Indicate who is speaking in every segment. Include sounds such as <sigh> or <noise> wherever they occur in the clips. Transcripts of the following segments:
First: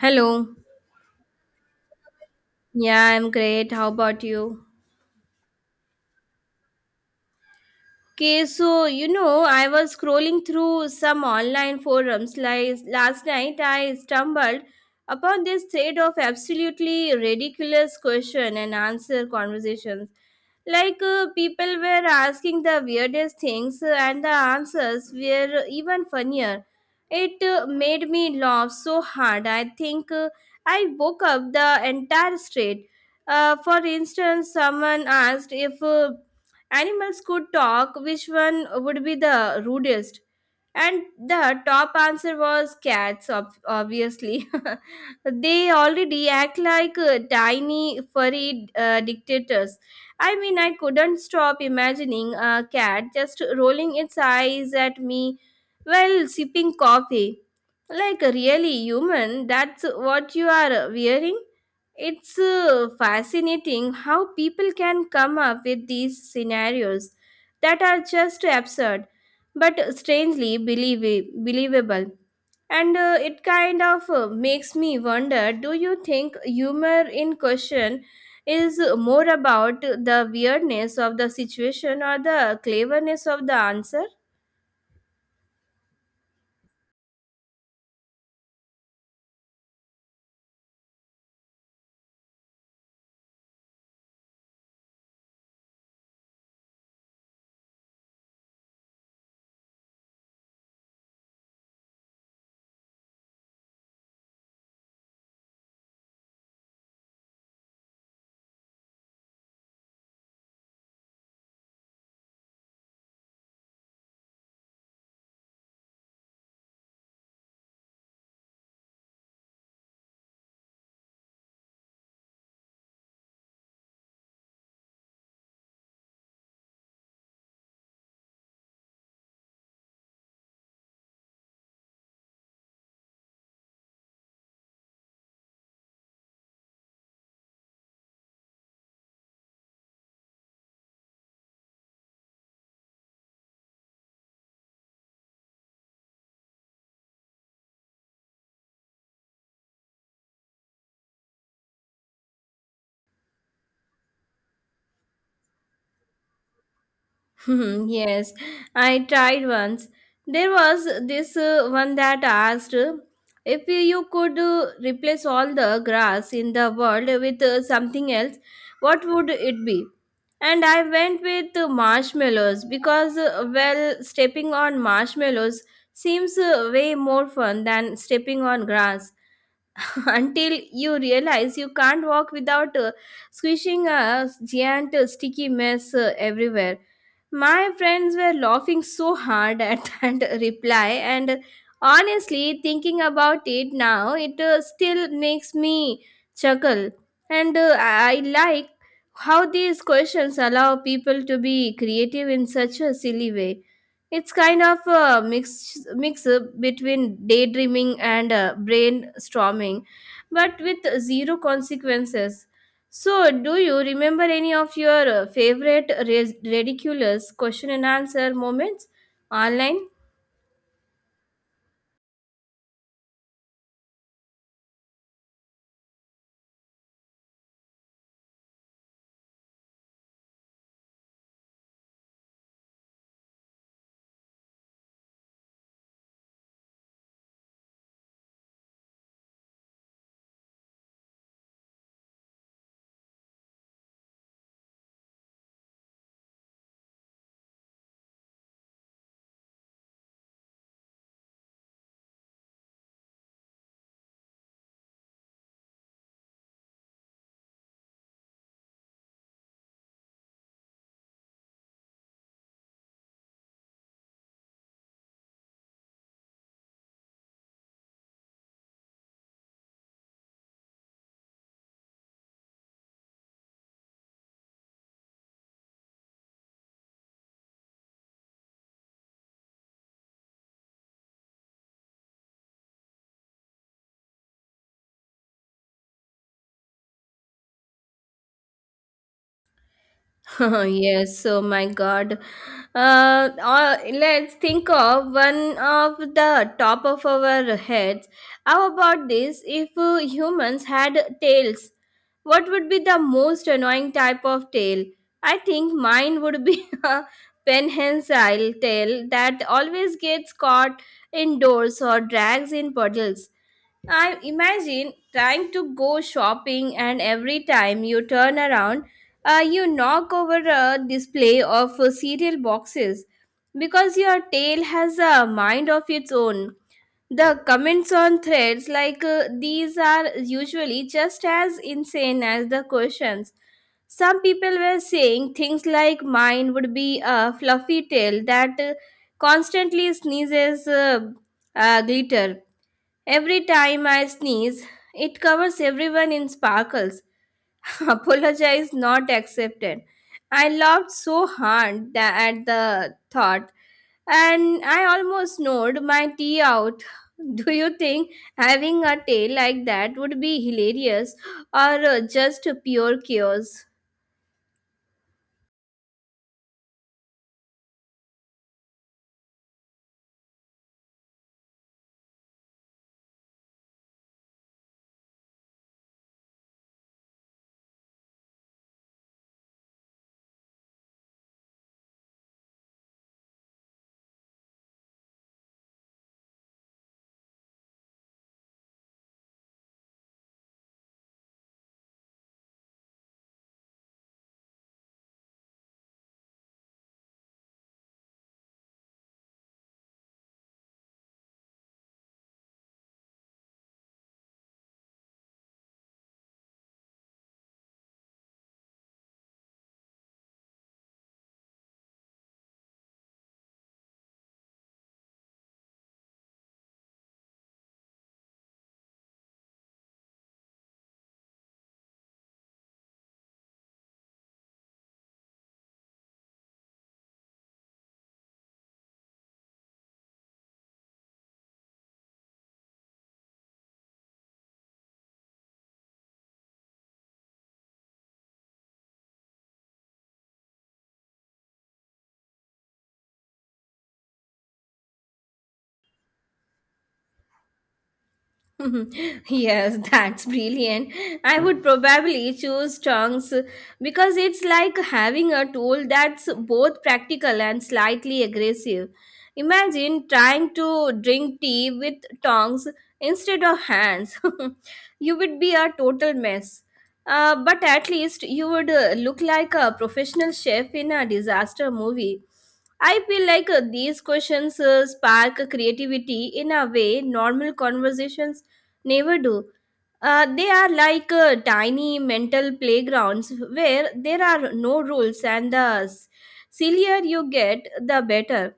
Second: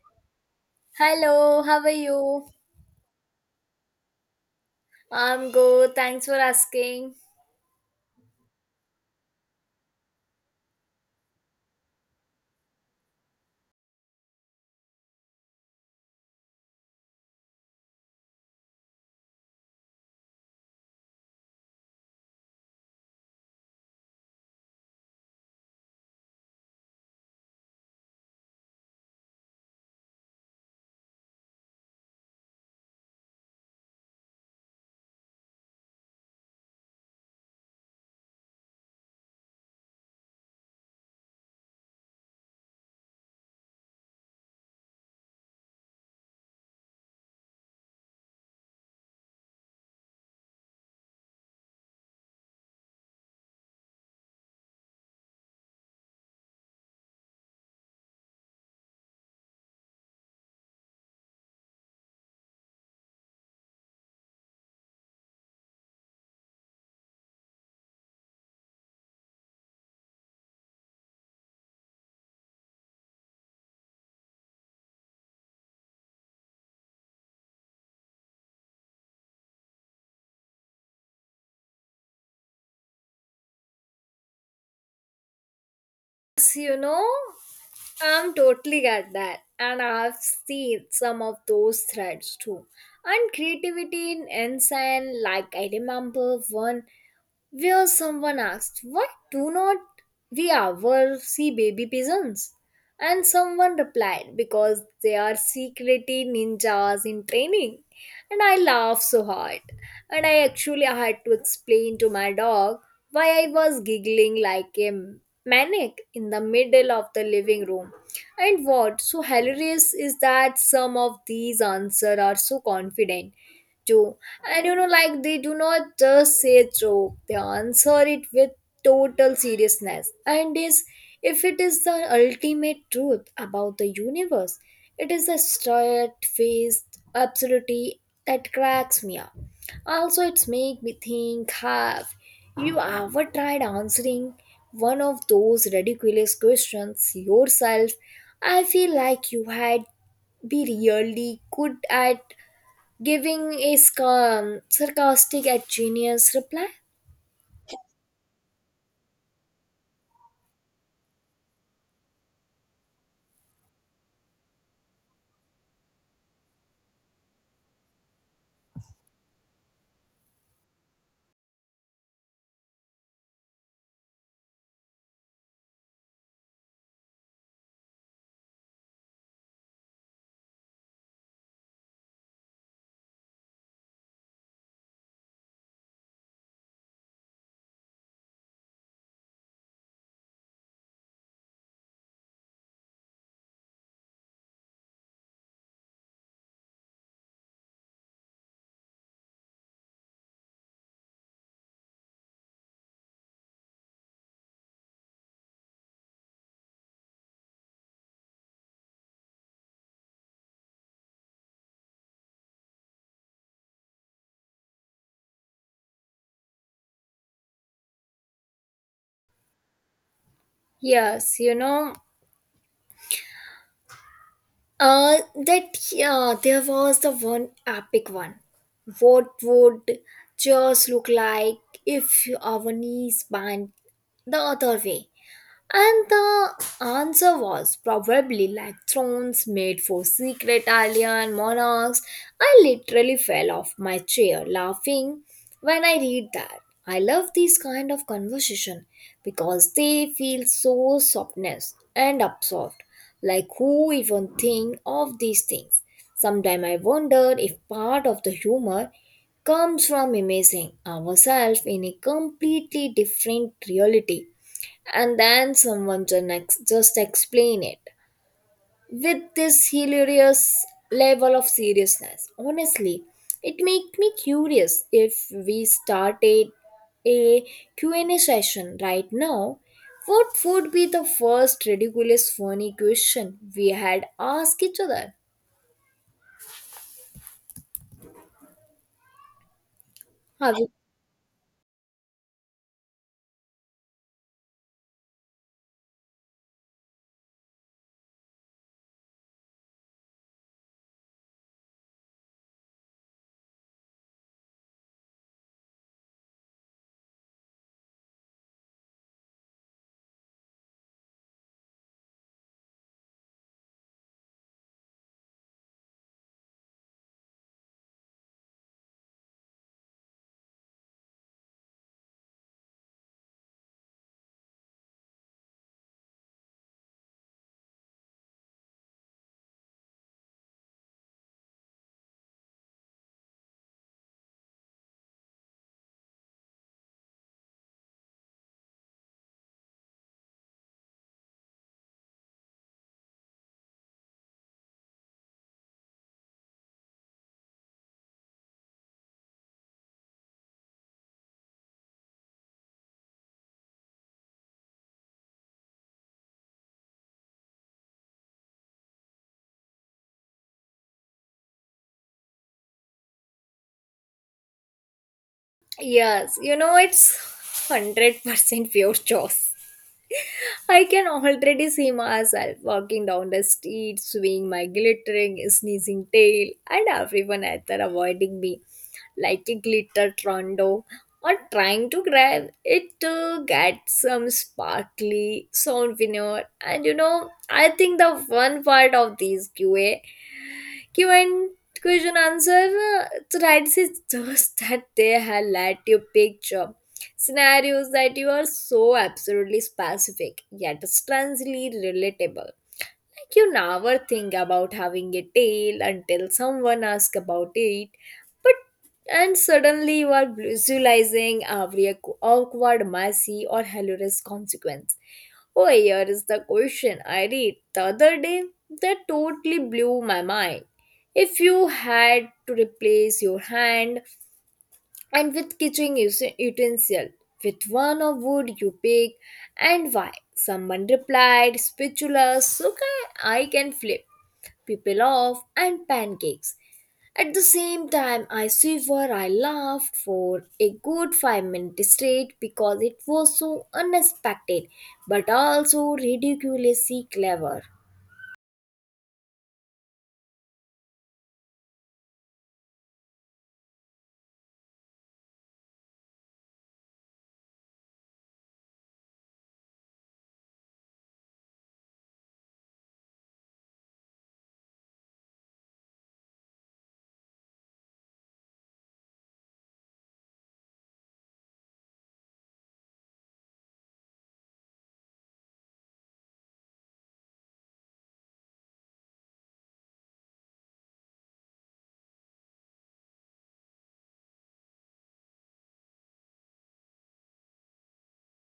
Speaker 1: Hello.
Speaker 2: Hello, how are you?
Speaker 1: Yeah, I'm great. How about you?
Speaker 2: I'm good. Thanks for asking.
Speaker 1: Okay, so I was scrolling through some online forums like last night. I stumbled upon this thread of absolutely ridiculous question and answer conversations. Like people were asking the weirdest things, and the answers were even funnier. It made me laugh so hard. I think I woke up the entire street. For instance, someone asked if animals could talk, which one would be the rudest? And the top answer was cats, obviously. <laughs> They already act like tiny, furry dictators. I mean, I couldn't stop imagining a cat just rolling its eyes at me while sipping coffee. Like, really, human, that's what you are wearing? It's fascinating how people can come up with these scenarios that are just absurd but strangely believable. And it kind of makes me wonder, do you think humor in question is more about the weirdness of the situation or the cleverness of the answer?
Speaker 2: Yes, I'm totally at that, and I've seen some of those threads too. And creativity in ensign, like I remember one where someone asked, "Why do not we ever see baby pigeons?" And someone replied, "Because they are secretly ninjas in training." And I laughed so hard. And I actually had to explain to my dog why I was giggling like a maniac in the middle of the living room. And what's so hilarious is that some of these answers are so confident too, and like they do not just say a joke, they answer it with total seriousness. And is if it is the ultimate truth about the universe, it is the straight faced absurdity that cracks me up. Also, it's make me think, have you ever tried answering one of those ridiculous questions yourself? I feel like you had be really good at giving a sarcastic at genius reply.
Speaker 1: <laughs> Hmm, yes, I tried once. There was this one that asked if you could replace all the grass in the world with something else, what would it be? And I went with marshmallows because, well, stepping on marshmallows seems way more fun than stepping on grass. <laughs> Until you realize you can't walk without squishing a giant sticky mess everywhere. My friends were laughing so hard at <laughs> that reply, and honestly, thinking about it now, it still makes me chuckle. And I like how these questions allow people to be creative in such a silly way. It's kind of a mix between daydreaming and brainstorming but with zero consequences. So, do you remember any of your favorite ridiculous question and answer moments online?
Speaker 2: Yes, you know, uh, that there was the one epic one. What would just look like if our knees bent the other way? And the answer was probably like thrones made for secret alien monarchs. I literally fell off my chair laughing when I read that. I love these kind of conversation because they feel so softness and absorbed. Like who even think of these things? Sometimes I wonder if part of the humor comes from imaging ourselves in a completely different reality and then someone to next just explain it with this hilarious level of seriousness. Honestly, it make me curious, if we started a Q&A session right now, what would be the first ridiculous funny question we had asked each other? Have
Speaker 1: <laughs>
Speaker 2: you-
Speaker 1: Yes, oh my God. Let's think of one of the top of our heads. How about this? If humans had tails, what would be the most annoying type of tail? I think mine would be <laughs> a penhensile tail that always gets caught indoors or drags in puddles. I imagine trying to go shopping, and every time you turn around, you knock over a display of cereal boxes because your tail has a mind of its own. The comments on threads like these are usually just as insane as the questions. Some people were saying things like mine would be a fluffy tail that constantly sneezes glitter. Every time I sneeze, it covers everyone in sparkles. <laughs> Apologize not accepted. I laughed so hard that at the thought, and I almost snored my tea out. <laughs> Do you think having a tail like that would be hilarious or just pure chaos?
Speaker 2: Yes, it's 100% pure choice. I can already see myself walking down the street, swinging my glittering, sneezing tail, and everyone either avoiding me like a glitter trondo or trying to grab it to get some sparkly souvenir. And I think the fun part of these Q&A Q and question answer threads is just <laughs> that they highlight your picture scenarios that you are so absolutely specific yet strangely relatable, like you never think about having a tail until someone asks about it, but and suddenly you are visualizing every awkward, messy or hilarious consequence. Oh, here is the question I read the other day that totally blew my mind. If you had to replace your hand and with kitchen utensil, with one of wood you pick and why? Someone replied, "Spatula, so I can flip people off and pancakes at the same time." I shiver, I laughed for a good 5 minutes straight because it was so unexpected but also ridiculously clever.
Speaker 1: <laughs> Yes, that's brilliant. I would probably choose tongs because it's like having a tool that's both practical and slightly aggressive. Imagine trying to drink tea with tongs instead of hands. <laughs> You would be a total mess. But at least you would look like a professional chef in a disaster movie. I feel like these questions spark creativity in a way normal conversations never do. They are like tiny mental playgrounds where there are no rules, and the sillier you get, the better.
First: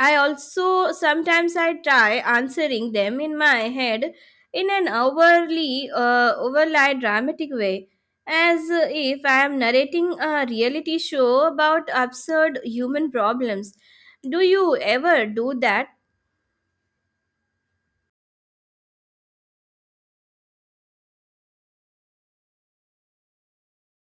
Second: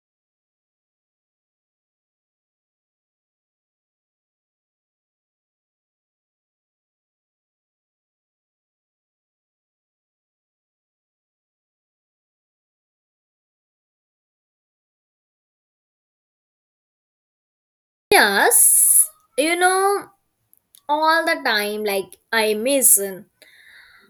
Speaker 1: I also sometimes I try answering them in my head in an overly dramatic way, as if I am narrating a reality show about absurd human problems. Do you ever do that?
Speaker 2: Yes, you know all the time, like I miss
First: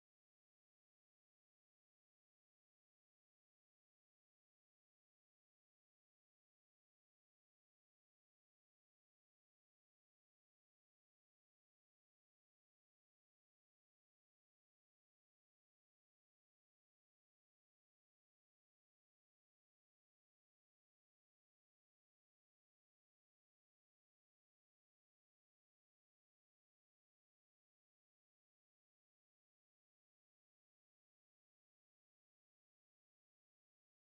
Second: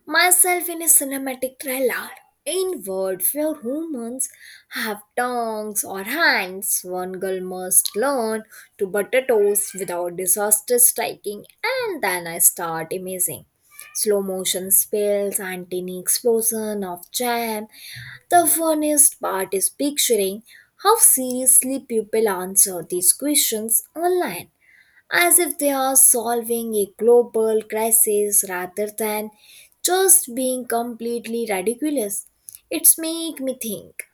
Speaker 2: myself in a cinematic trailer inward where humans have tongues or hands. One girl must learn to butter toast without disaster striking, and then I start amazing slow motion spills and tiny explosion of jam. The funniest part is picturing how seriously people answer these questions online, as if they are solving a global crisis rather than just being completely ridiculous. It's make me think,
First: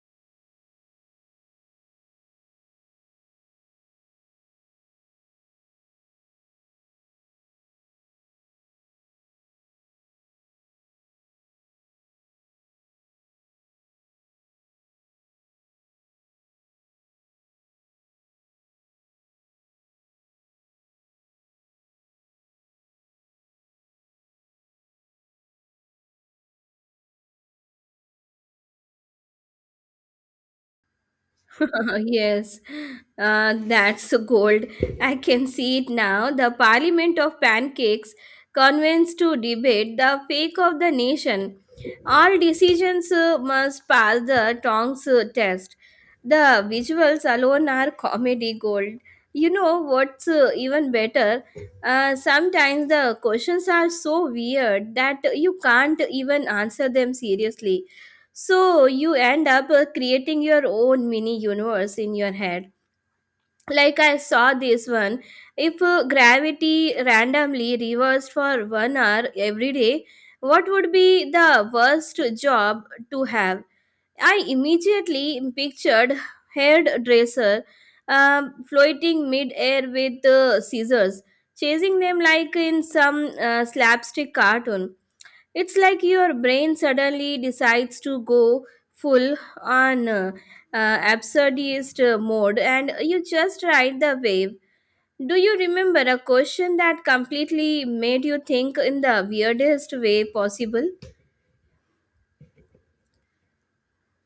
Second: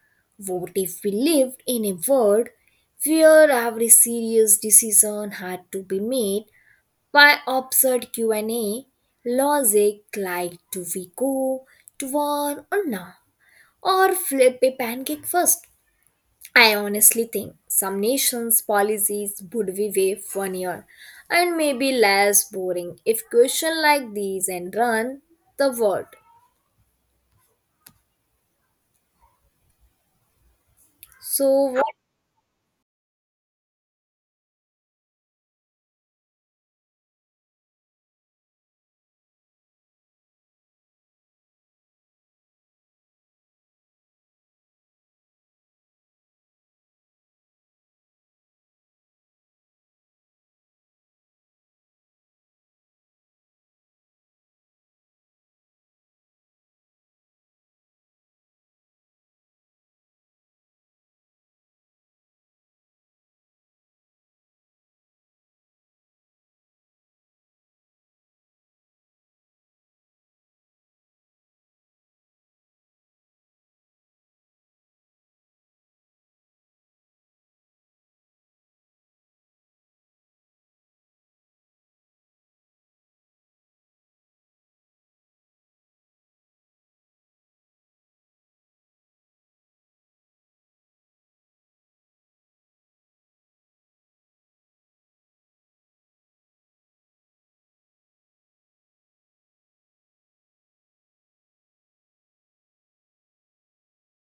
Speaker 2: what if we lived in a world where every serious decision had to be made by absurd Q&A logic? Like, do we go to war or not, or flip a pancake first? I honestly think some nations' policies would be way funnier and maybe less boring if questions like these and run the world. So
Speaker 1: <laughs> Yes, that's gold. I can see it now. The Parliament of Pancakes convenes to debate the fake of the nation. All decisions must pass the tongs test. The visuals alone are comedy gold. You know what's even better? Sometimes the questions are so weird that you can't even answer them seriously, so you end up creating your own mini universe in your head. Like I saw this one. If gravity randomly reversed for 1 hour every day, what would be the worst job to have? I immediately pictured hairdresser floating mid-air with scissors, chasing them like in some slapstick cartoon. It's like your brain suddenly decides to go full on absurdist mode and you just ride the wave. Do you remember a question that completely made you think in the weirdest way possible?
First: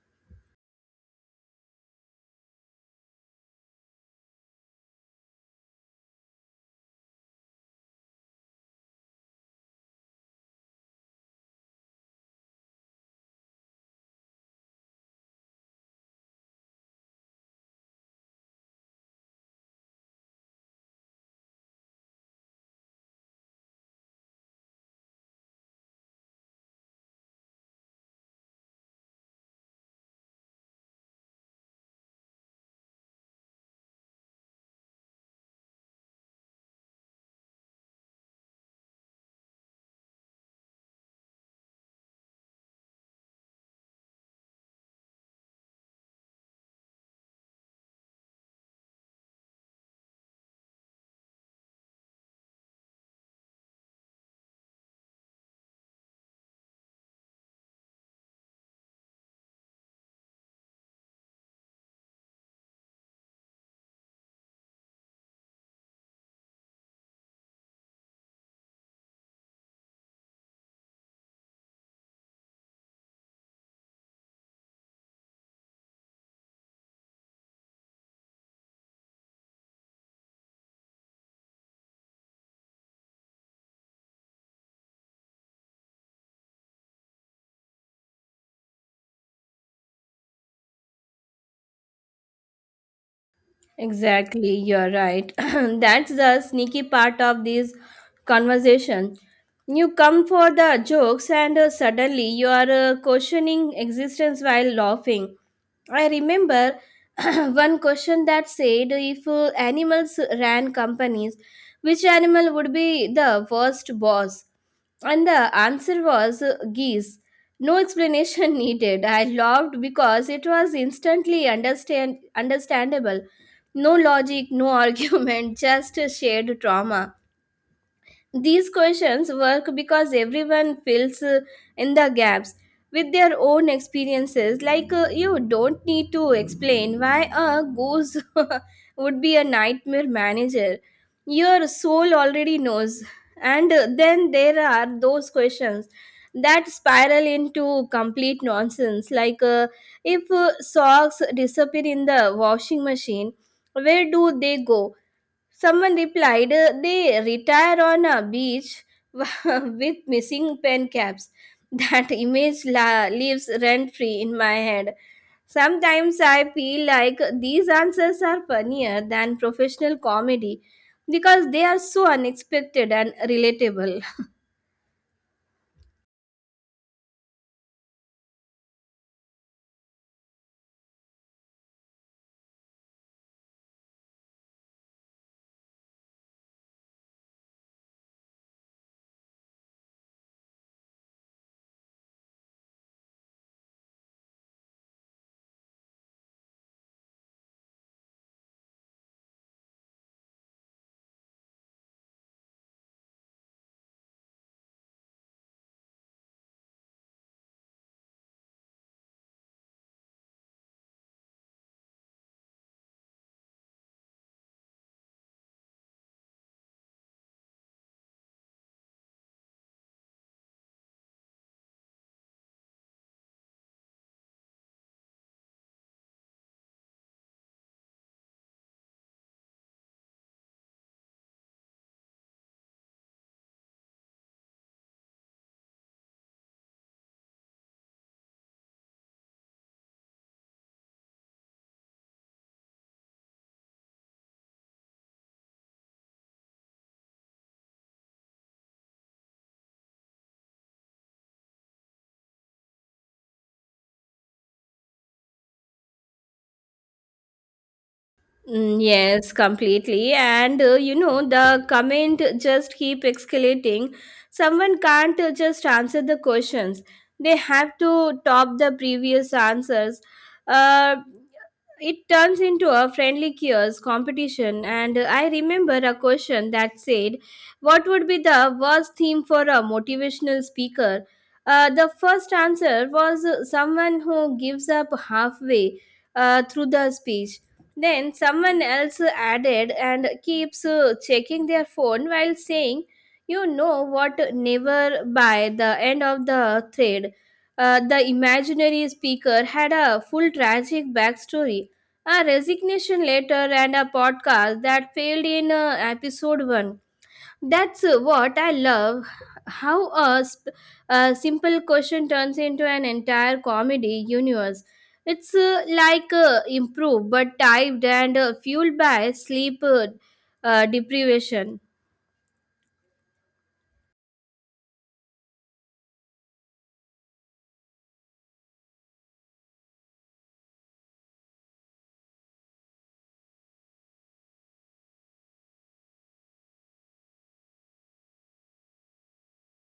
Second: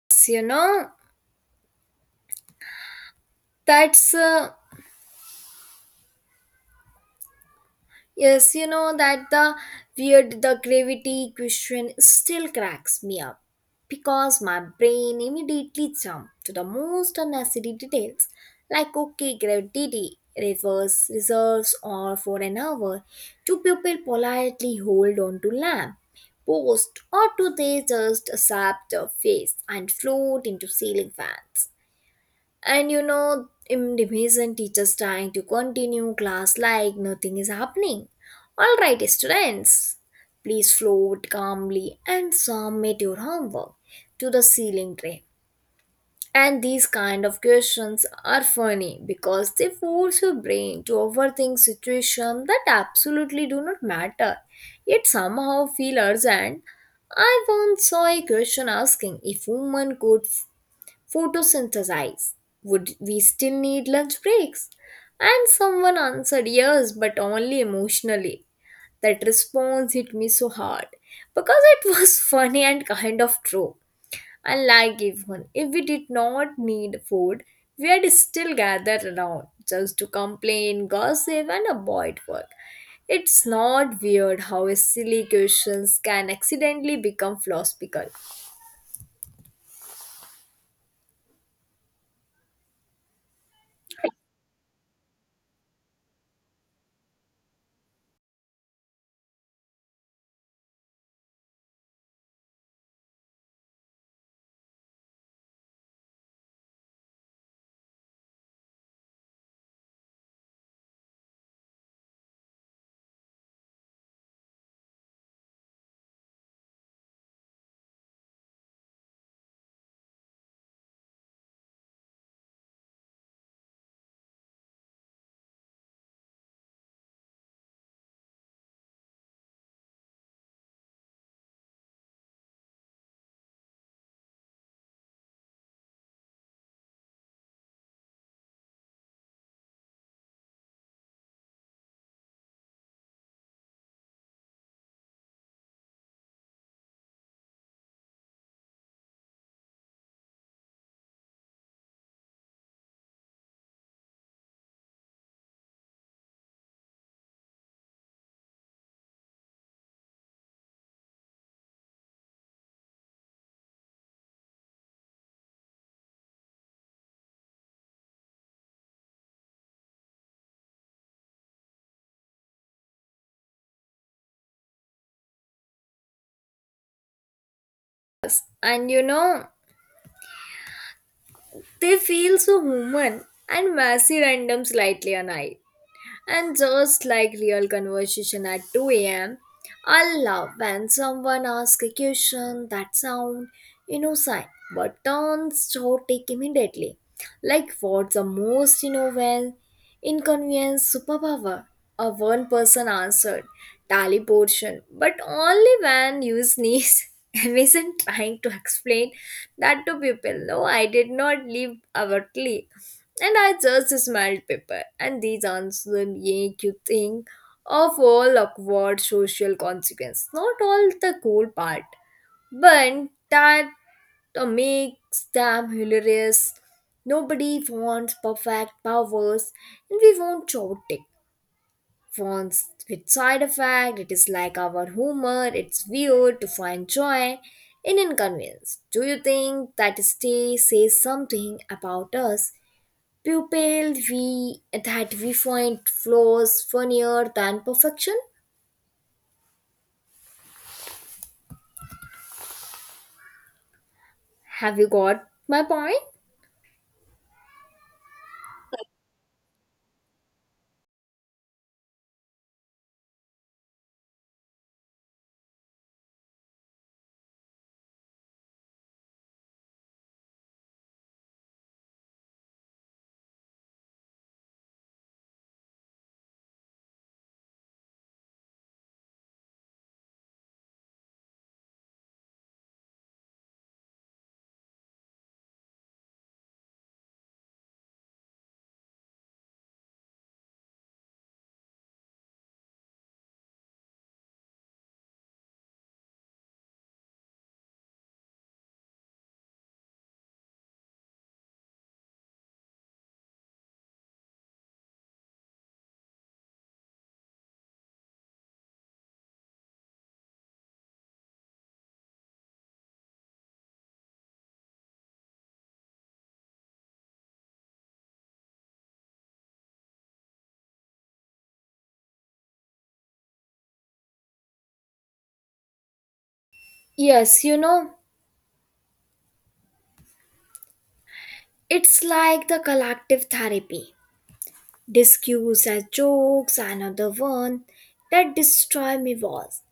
Speaker 2: what's you know that's yes, that the weird the gravity question still cracks me up because my brain immediately jumps to the most unnecessary details. Like, okay, gravity reverse reserves or for an hour, do people politely hold on to lamp post, or do they just accept the face and float into ceiling fans? And Indonesian teachers trying to continue class like nothing is happening. "Alright, students, please float calmly and submit your homework to the ceiling tray." And these kind of questions are funny because they force your brain to overthink situations that absolutely do not matter, yet somehow feel urgent. I once saw a question asking if women could photosynthesize. Would we still need lunch breaks? And someone answered, "Yes, but only emotionally." That response hit me so hard because it was <laughs> funny and kind of true. Unlike even if we did not need food, we had still gathered around just to complain, gossip, and avoid work. It's not weird how silly questions can accidentally become philosophical.
Speaker 1: Exactly, you're right. <clears throat> That's the sneaky part of this conversation. You come for the jokes, and suddenly you are questioning existence while laughing. I remember <clears throat> one question that said if animals ran companies, which animal would be the worst boss? And the answer was geese. No explanation <laughs> needed. I loved because it was instantly understandable. No logic, no <laughs> argument, just a shared trauma. These questions work because everyone fills in the gaps with their own experiences. Like, you don't need to explain why a goose <laughs> would be a nightmare manager. Your soul already knows. And then there are those questions that spiral into complete nonsense. Like, if socks disappear in the washing machine, where do they go? Someone replied, they retire on a beach <laughs> with missing pen caps. That image lives rent free in my head. Sometimes I feel like these answers are funnier than professional comedy because they are so unexpected and relatable.
Speaker 2: And they feel so human and messy, random, slightly annoyed. And just like real conversation at 2 a.m., I love when someone asks a question that sounds innocent but turns chaotic immediately. Like, what's the most innovative, inconvenient superpower? A one person answered, "Teleportation, but only when you sneeze." <laughs> not trying to explain that to people. No, I did not leave abruptly. And I just smelled pepper, and these answers make you think of all awkward social consequences. Not all the cool part, but that makes them hilarious. Nobody wants perfect powers, and we want chaotic ones with side effect. It is like our humor. It's weird to find joy in inconvenience. Do you think that stay says something about us? Pupil we that we find flaws funnier than perfection. Have you got my point?
Speaker 1: Mm, yes, completely. And the comment just keep escalating. Someone can't just answer the questions. They have to top the previous answers. Uh, it turns into a friendly chaos competition. And I remember a question that said, "What would be the worst theme for a motivational speaker?" The first answer was someone who gives up halfway through the speech, then someone else added and keeps checking their phone while saying, you know what, never. By the end of the thread, the imaginary speaker had a full tragic backstory, a resignation letter, and a podcast that failed in episode 1. That's what I love. How a simple question turns into an entire comedy universe. It's like improved but typed and fueled by sleep deprivation.
Speaker 2: Yes, it's like the collective therapy. Discuss as jokes, another one that destroy me was:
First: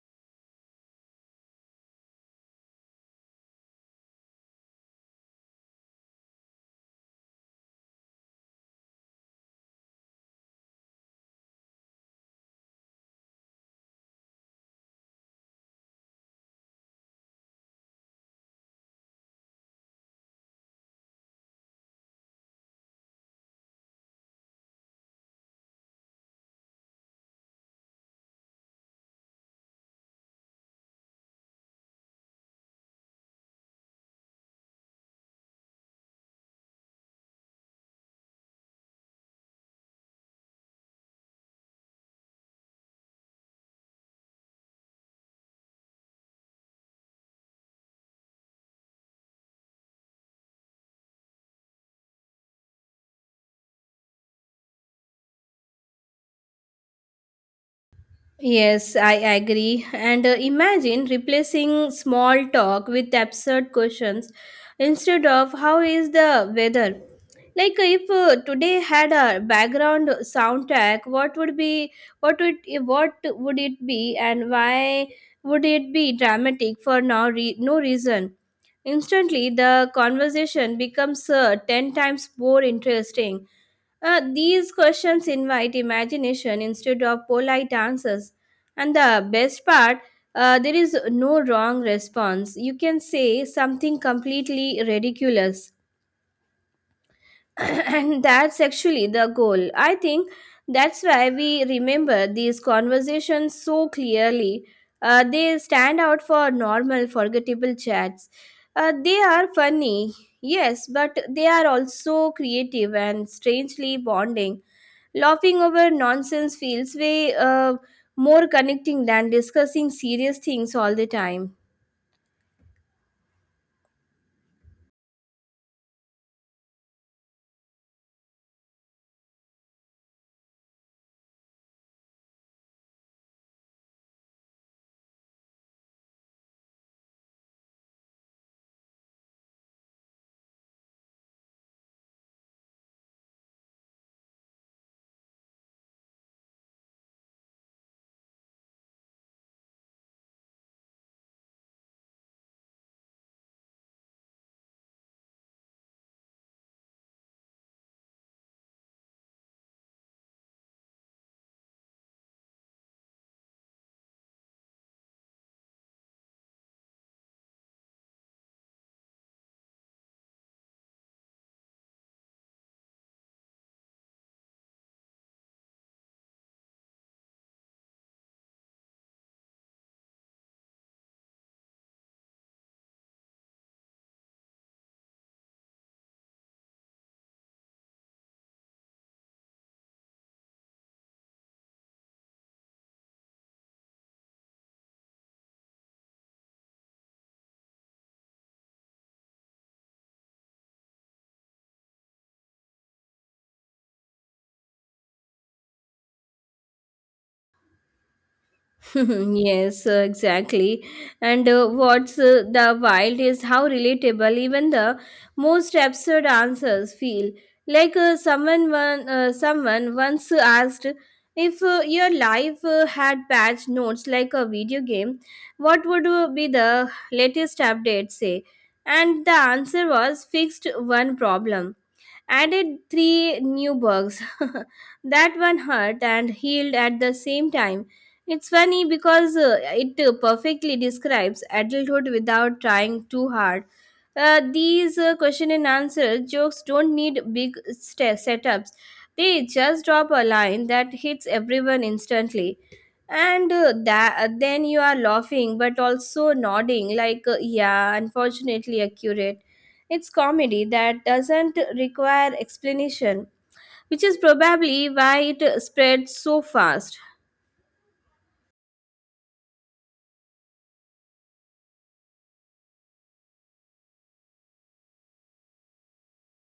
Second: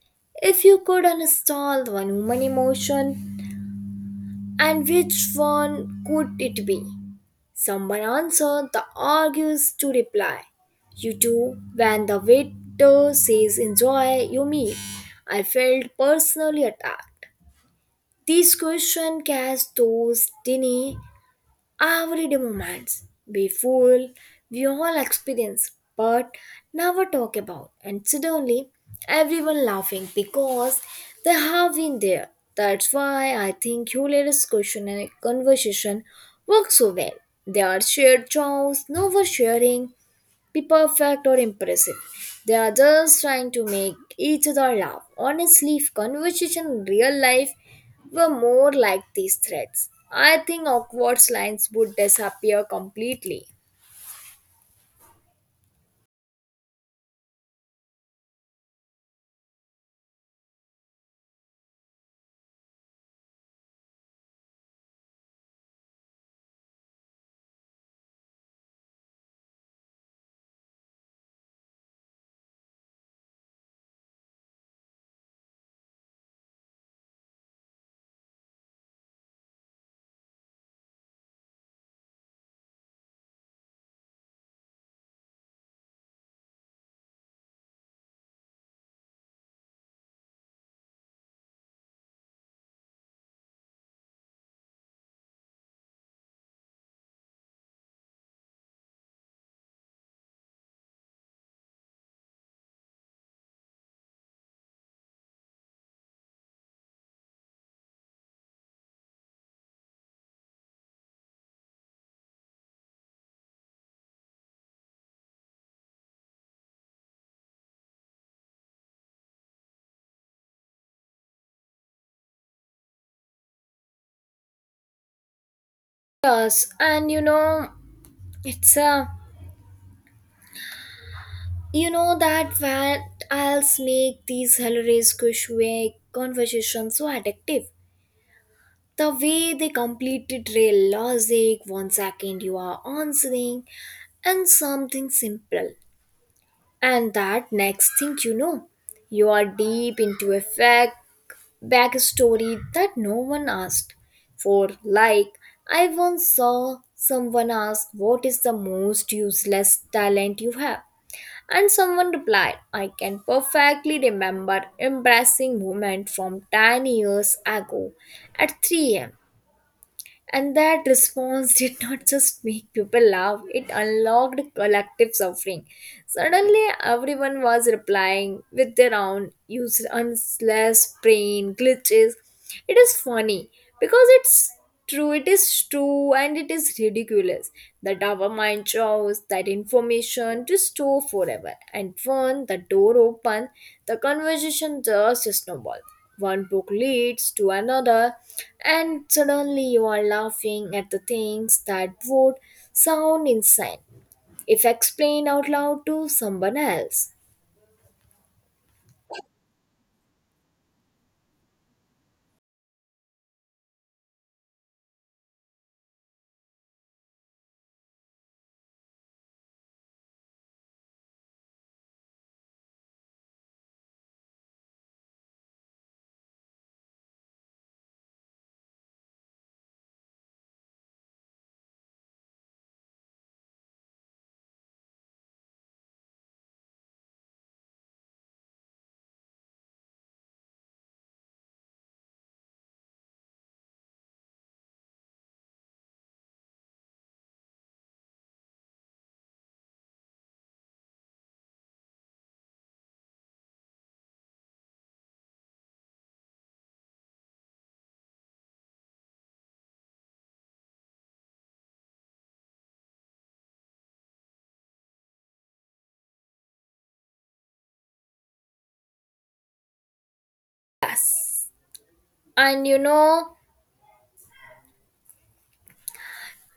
Speaker 2: if you could uninstall one human emotion, and which one could it be? Someone answered, the argues to reply you do when the waiter says, "Enjoy your meal." I felt personally attacked. This question cast those deny everyday moments we full we all experience but never talk about, and suddenly everyone laughing because they have been there. That's why I think hilarious question and conversation work so well. They are shared jokes, no oversharing, be perfect or impressive. They are just trying to make each other laugh. Honestly, if conversation in real life were more like these threads, I think awkward lines would disappear completely.
Speaker 1: Yes, I agree. And imagine replacing small talk with absurd questions instead of how is the weather? Like if today had a background soundtrack, what would what would it be and why would it be dramatic for no reason? Instantly, the conversation becomes ten times more interesting. These questions invite imagination instead of polite answers. And the best part, there is no wrong response. You can say something completely ridiculous <clears throat> and that's actually the goal. I think that's why we remember these conversations so clearly. They stand out for normal, forgettable chats. They are funny, yes, but they are also creative and strangely bonding. Laughing over nonsense feels way more connecting than discussing serious things all the time.
Speaker 2: Yes, and you know, it's a you know that what else make these hilarious Kushwe conversations so addictive. The way they completely trail logic, 1 second you are answering, and something simple. And that next thing you know, you are deep into a fact backstory that no one asked for. Like, I once saw someone ask, "What is the most useless talent you have?" And someone replied, "I can perfectly remember embarrassing moment from 10 years ago at 3 am." And that response did not just make people laugh, it unlocked collective suffering. Suddenly, everyone was replying with their own useless brain glitches. It is funny because it is true, and it is ridiculous that our mind chose that information to store forever. And when the door opened, the conversation just snowballed. One book leads to another, and suddenly you are laughing at the things that would sound insane if explained out loud to someone else.
Speaker 1: <laughs> Yes, exactly. And what's the wild is how relatable even the most absurd answers feel. Like someone once asked if your life had patch notes like a video game, what would be the latest update say? And the answer was fixed one problem, added three new bugs. <laughs> That one hurt and healed at the same time. It's funny because it perfectly describes adulthood without trying too hard. These question and answer jokes don't need big setups. They just drop a line that hits everyone instantly, and that then you are laughing but also nodding like yeah, unfortunately accurate. It's comedy that doesn't require explanation, which is probably why it spread so fast.
Speaker 2: And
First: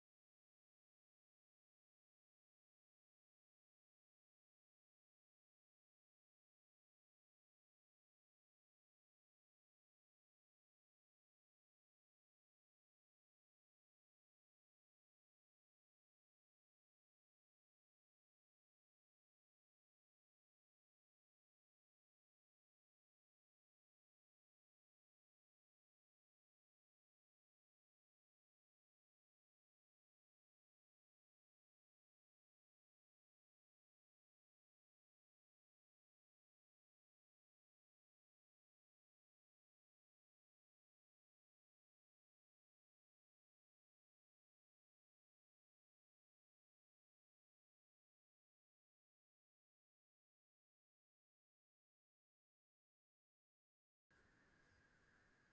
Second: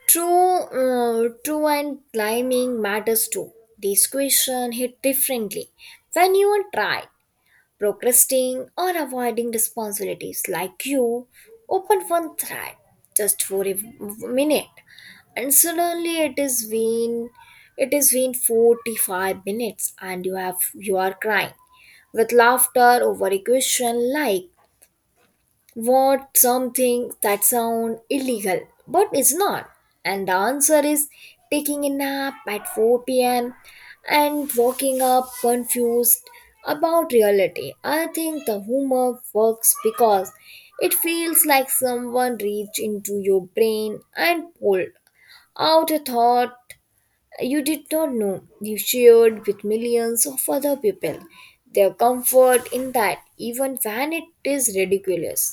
Speaker 2: true, true and climbing matters too. This question hit differently when you are trying procrastinating or avoiding responsibilities. Like, you open one thread just for a minute, and suddenly it is been 45 minutes, and you are crying with laughter over a question like, want something that sound illegal but it's not. And the answer is, taking a nap at 4 p.m and waking up confused about reality. I think the humor works because it feels like someone reached into your brain and pulled out a thought you did not know you shared with millions of other people. Their comfort in that, even when it is ridiculous.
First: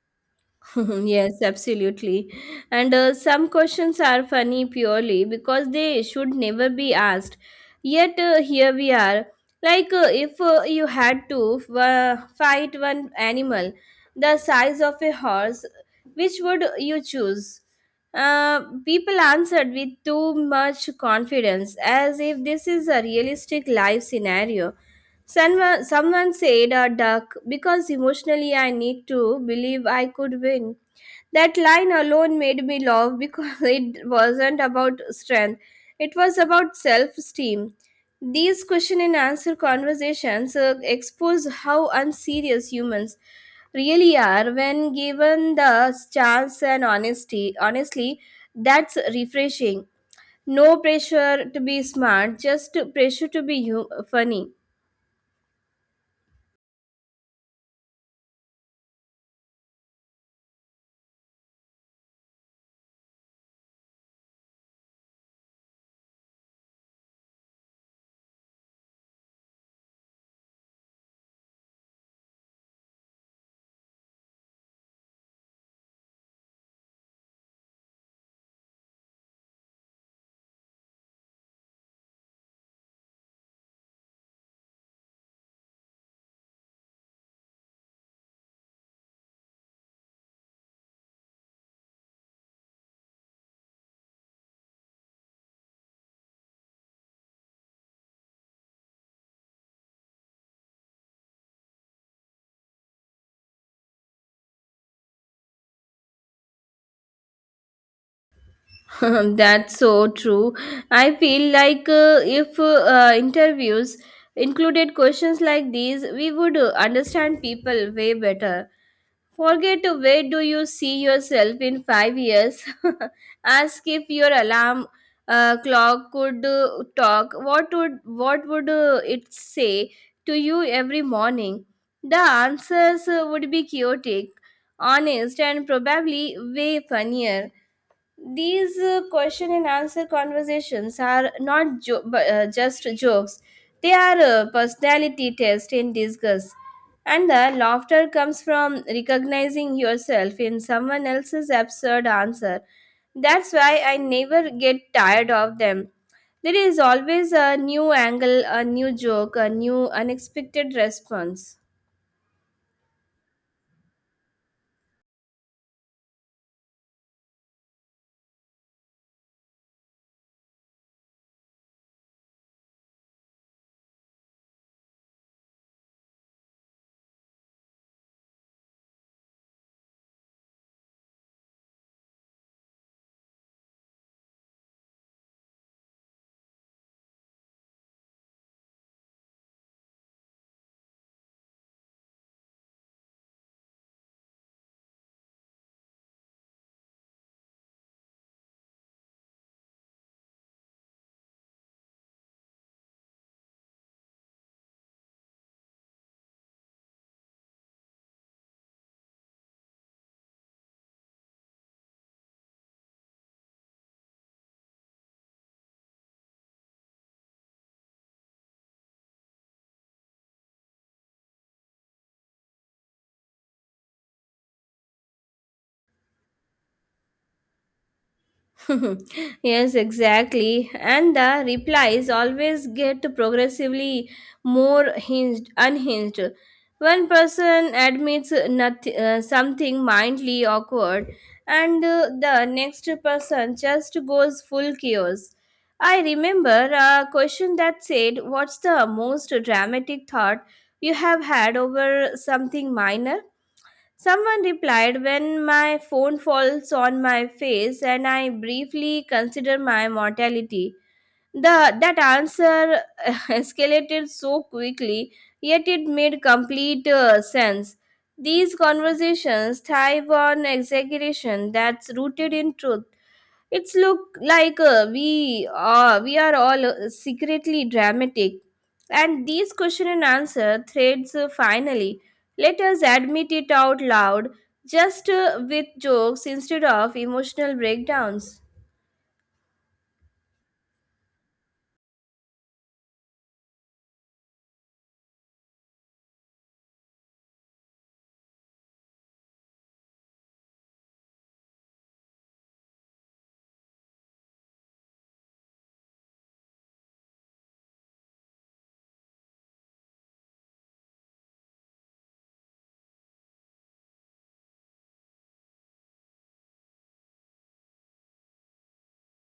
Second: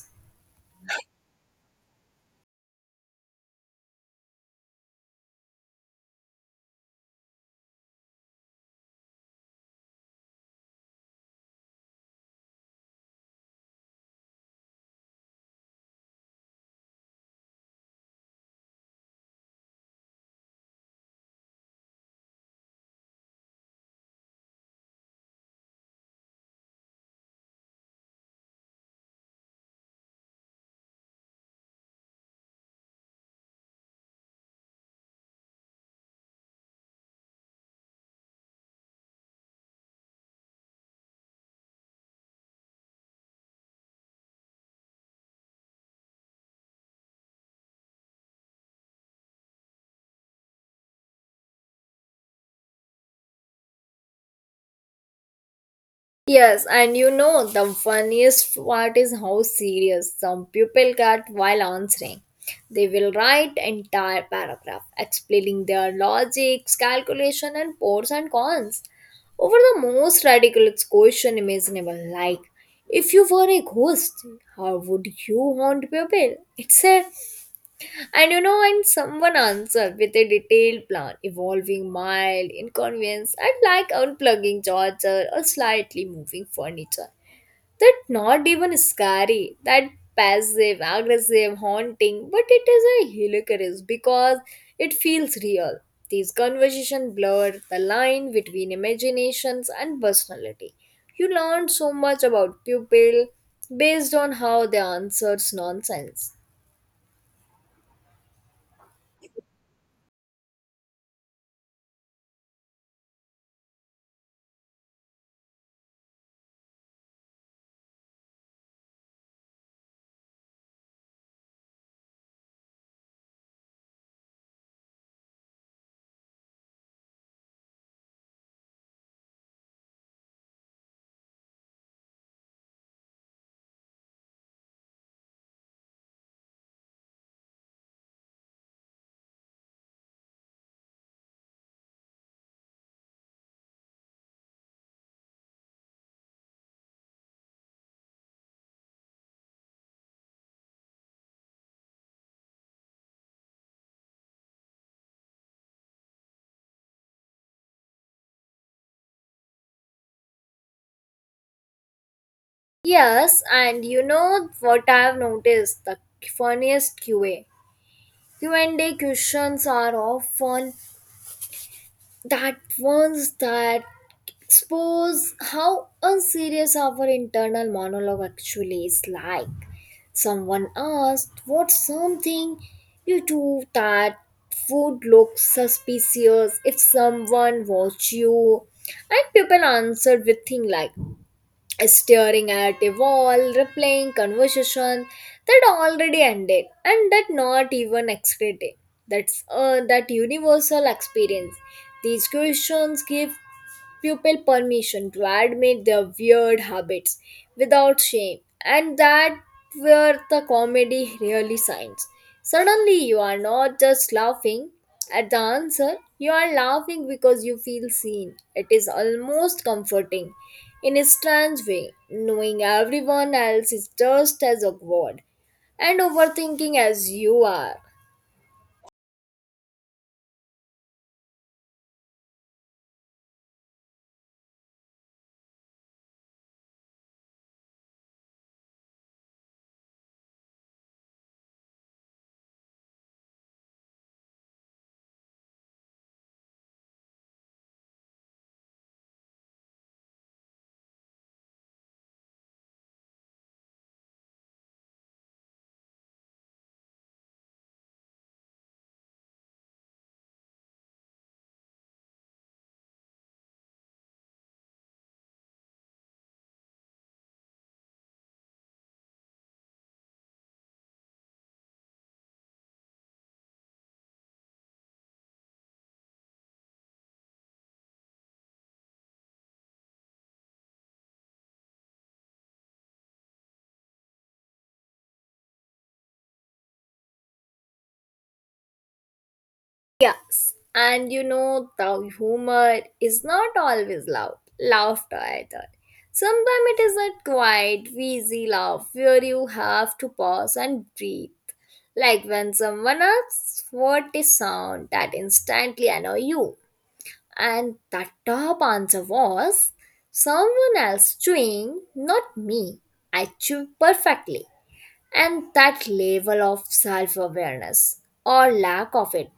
Speaker 1: <laughs> Mhm. Yes, absolutely. And some questions are funny purely because they should never be asked. Yet here we are. Like if you had to fight one animal the size of a horse, which would you choose? People answered with too much confidence, as if this is a realistic life scenario. Someone said a duck because emotionally I need to believe I could win. That line alone made me laugh because <laughs> it wasn't about strength, it was about self esteem. These question and answer conversations expose how unserious humans really are when given the chance and honesty. Honestly, that's refreshing. No pressure to be smart, just pressure to be funny.
Speaker 2: Yes, and the funniest part is how serious some people get while answering. They will write entire paragraph explaining their logics, calculation, and pros and cons over the most ridiculous question imaginable. Like, if you were a ghost, how would you haunt people? It's a and and someone answered with a detailed plan involving mild inconvenience, and like unplugging charger or slightly moving furniture. That not even scary, that passive, aggressive, haunting, but it is a hilarious because it feels real. These conversations blur the line between imaginations and personality. You learn so much about people based on how they answers nonsense.
Speaker 1: <laughs> That's so true. I feel like if interviews included questions like these, we would understand people way better. Forget where do you see yourself in 5 years? <laughs> Ask if your alarm clock could talk. What would it say to you every morning? The answers would be chaotic, honest, and probably way funnier. These question and answer conversations are not just jokes, they are a personality test in disguise. And the laughter comes from recognizing yourself in someone else's absurd answer. That's why I never get tired of them. There is always a new angle, a new joke, a new unexpected response.
Speaker 2: Yes, and what I've noticed? The funniest QA. Q&A questions are often that ones that expose how unserious our internal monologue actually is. Like, someone asked, "What's something you do that would look suspicious if someone watched you?" And people answered with things like, staring at a wall, replaying conversation that already ended, and that not even exciting. That universal experience. These questions give pupil permission to admit their weird habits without shame, and that where the comedy really shines. Suddenly, you are not just laughing at the answer, you are laughing because you feel seen. It is almost comforting in a strange way, knowing everyone else is just as awkward and overthinking as you are.
Speaker 1: <laughs> Yes, exactly. And the replies always get progressively unhinged. One person admits nothing, something mildly awkward, and the next person just goes full chaos. I remember a question that said, what's the most dramatic thought you have had over something minor? Someone replied, when my phone falls on my face and I briefly consider my mortality. That answer <laughs> escalated so quickly, yet it made complete sense. These conversations thrive on exaggeration that's rooted in truth. It's look like we are all secretly dramatic, and these question and answer threads finally let us admit it out loud, just with jokes instead of emotional breakdowns.
Speaker 2: Yes, and the humor is not always loud, laughter either. Sometimes it is a quiet, wheezy laugh where you have to pause and breathe. Like when someone asks what is sound that instantly annoy you. And the top answer was, "Someone else chewing, not me. I chew perfectly." And that level of self awareness, or lack of it,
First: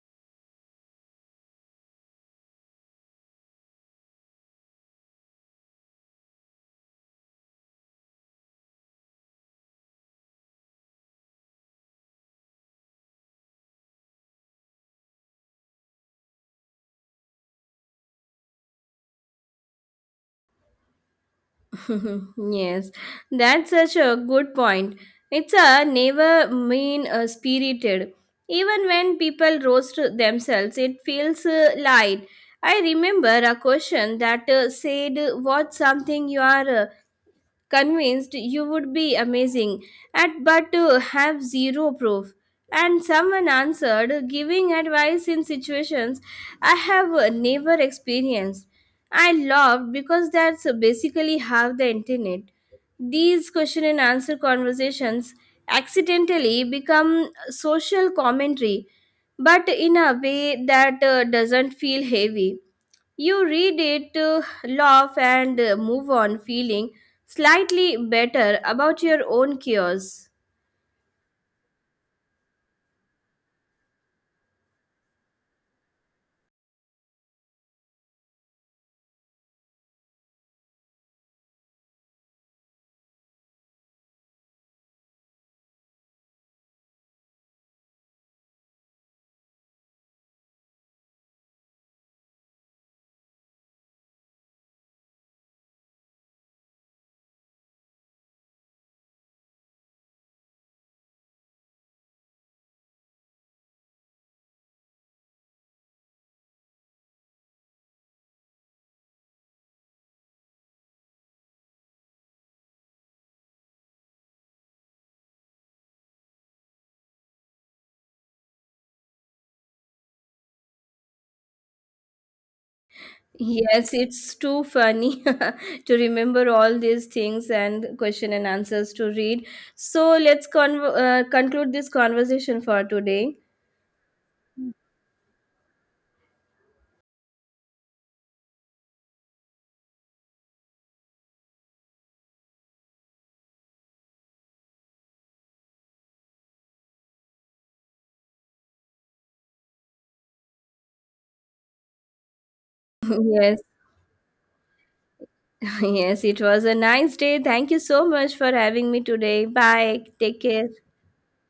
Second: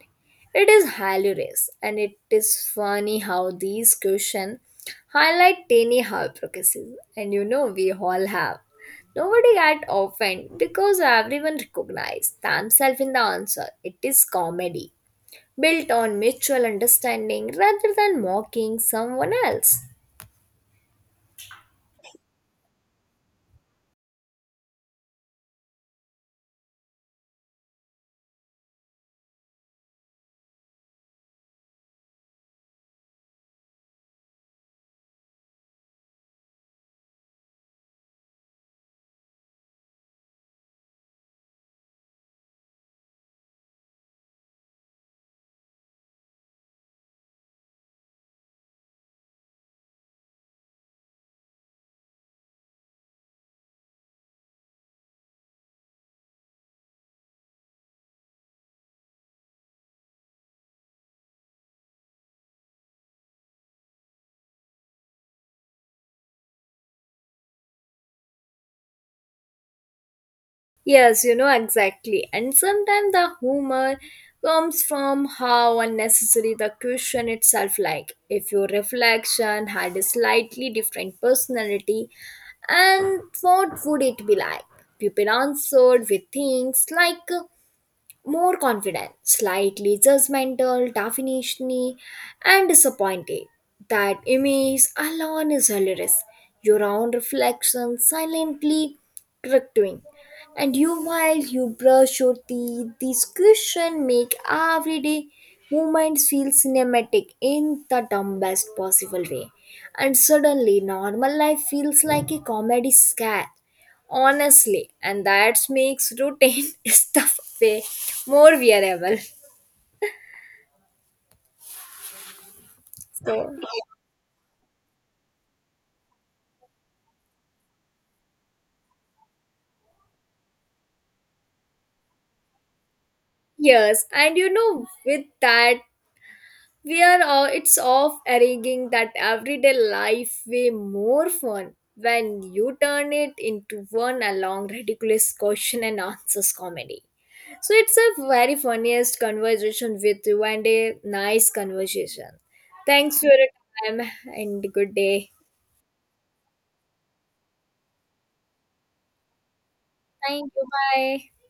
Speaker 2: it is hilarious. And it is funny how these questions highlight tiny hypocrisies. And we all have. Nobody got offended because everyone recognized themselves in the answer. It is comedy built on mutual understanding rather than mocking someone else.
Speaker 1: <laughs> Yes, that's such a good point. It's a never mean spirited. Even when people roast themselves, it feels light. I remember a question that said, what's something you are convinced you would be amazing at but to have zero proof, and someone answered giving advice in situations I have never experienced. I laughed because that's basically how the internet these question and answer conversations accidentally become social commentary but in a way that doesn't feel heavy. You read it, laugh, and move on, feeling slightly better about your own cures.
Speaker 2: Yes, exactly. And sometimes the humor comes from how unnecessary the question itself, like if your reflection had a slightly different personality and what would it be like? People answered with things like, more confident, slightly judgmental, definitionally, and disappointed. That image alone is hilarious. Your own reflection silently correcting. And you while you brush your teeth, this question make everyday movements feel cinematic in the dumbest possible way. And suddenly normal life feels like a comedy sketch honestly, and that makes routine <laughs> stuff way more wearable. So
Speaker 1: Yes, it's too funny <laughs> to remember all these things and question and answers to read. So let's conclude this conversation for today.
Speaker 2: yes, and with that, we are all, it's off arranging that everyday life way more fun when you turn it into one a long ridiculous question and answers comedy. So it's a very funniest conversation with you, and a nice conversation. Thanks
Speaker 1: <laughs>
Speaker 2: for your
Speaker 1: Yes.
Speaker 2: time and good day.
Speaker 1: <laughs> Yes, it was a nice day. Thank you so much for having me today. Bye. Take
Speaker 2: Thank you.
Speaker 1: care.
Speaker 2: Bye.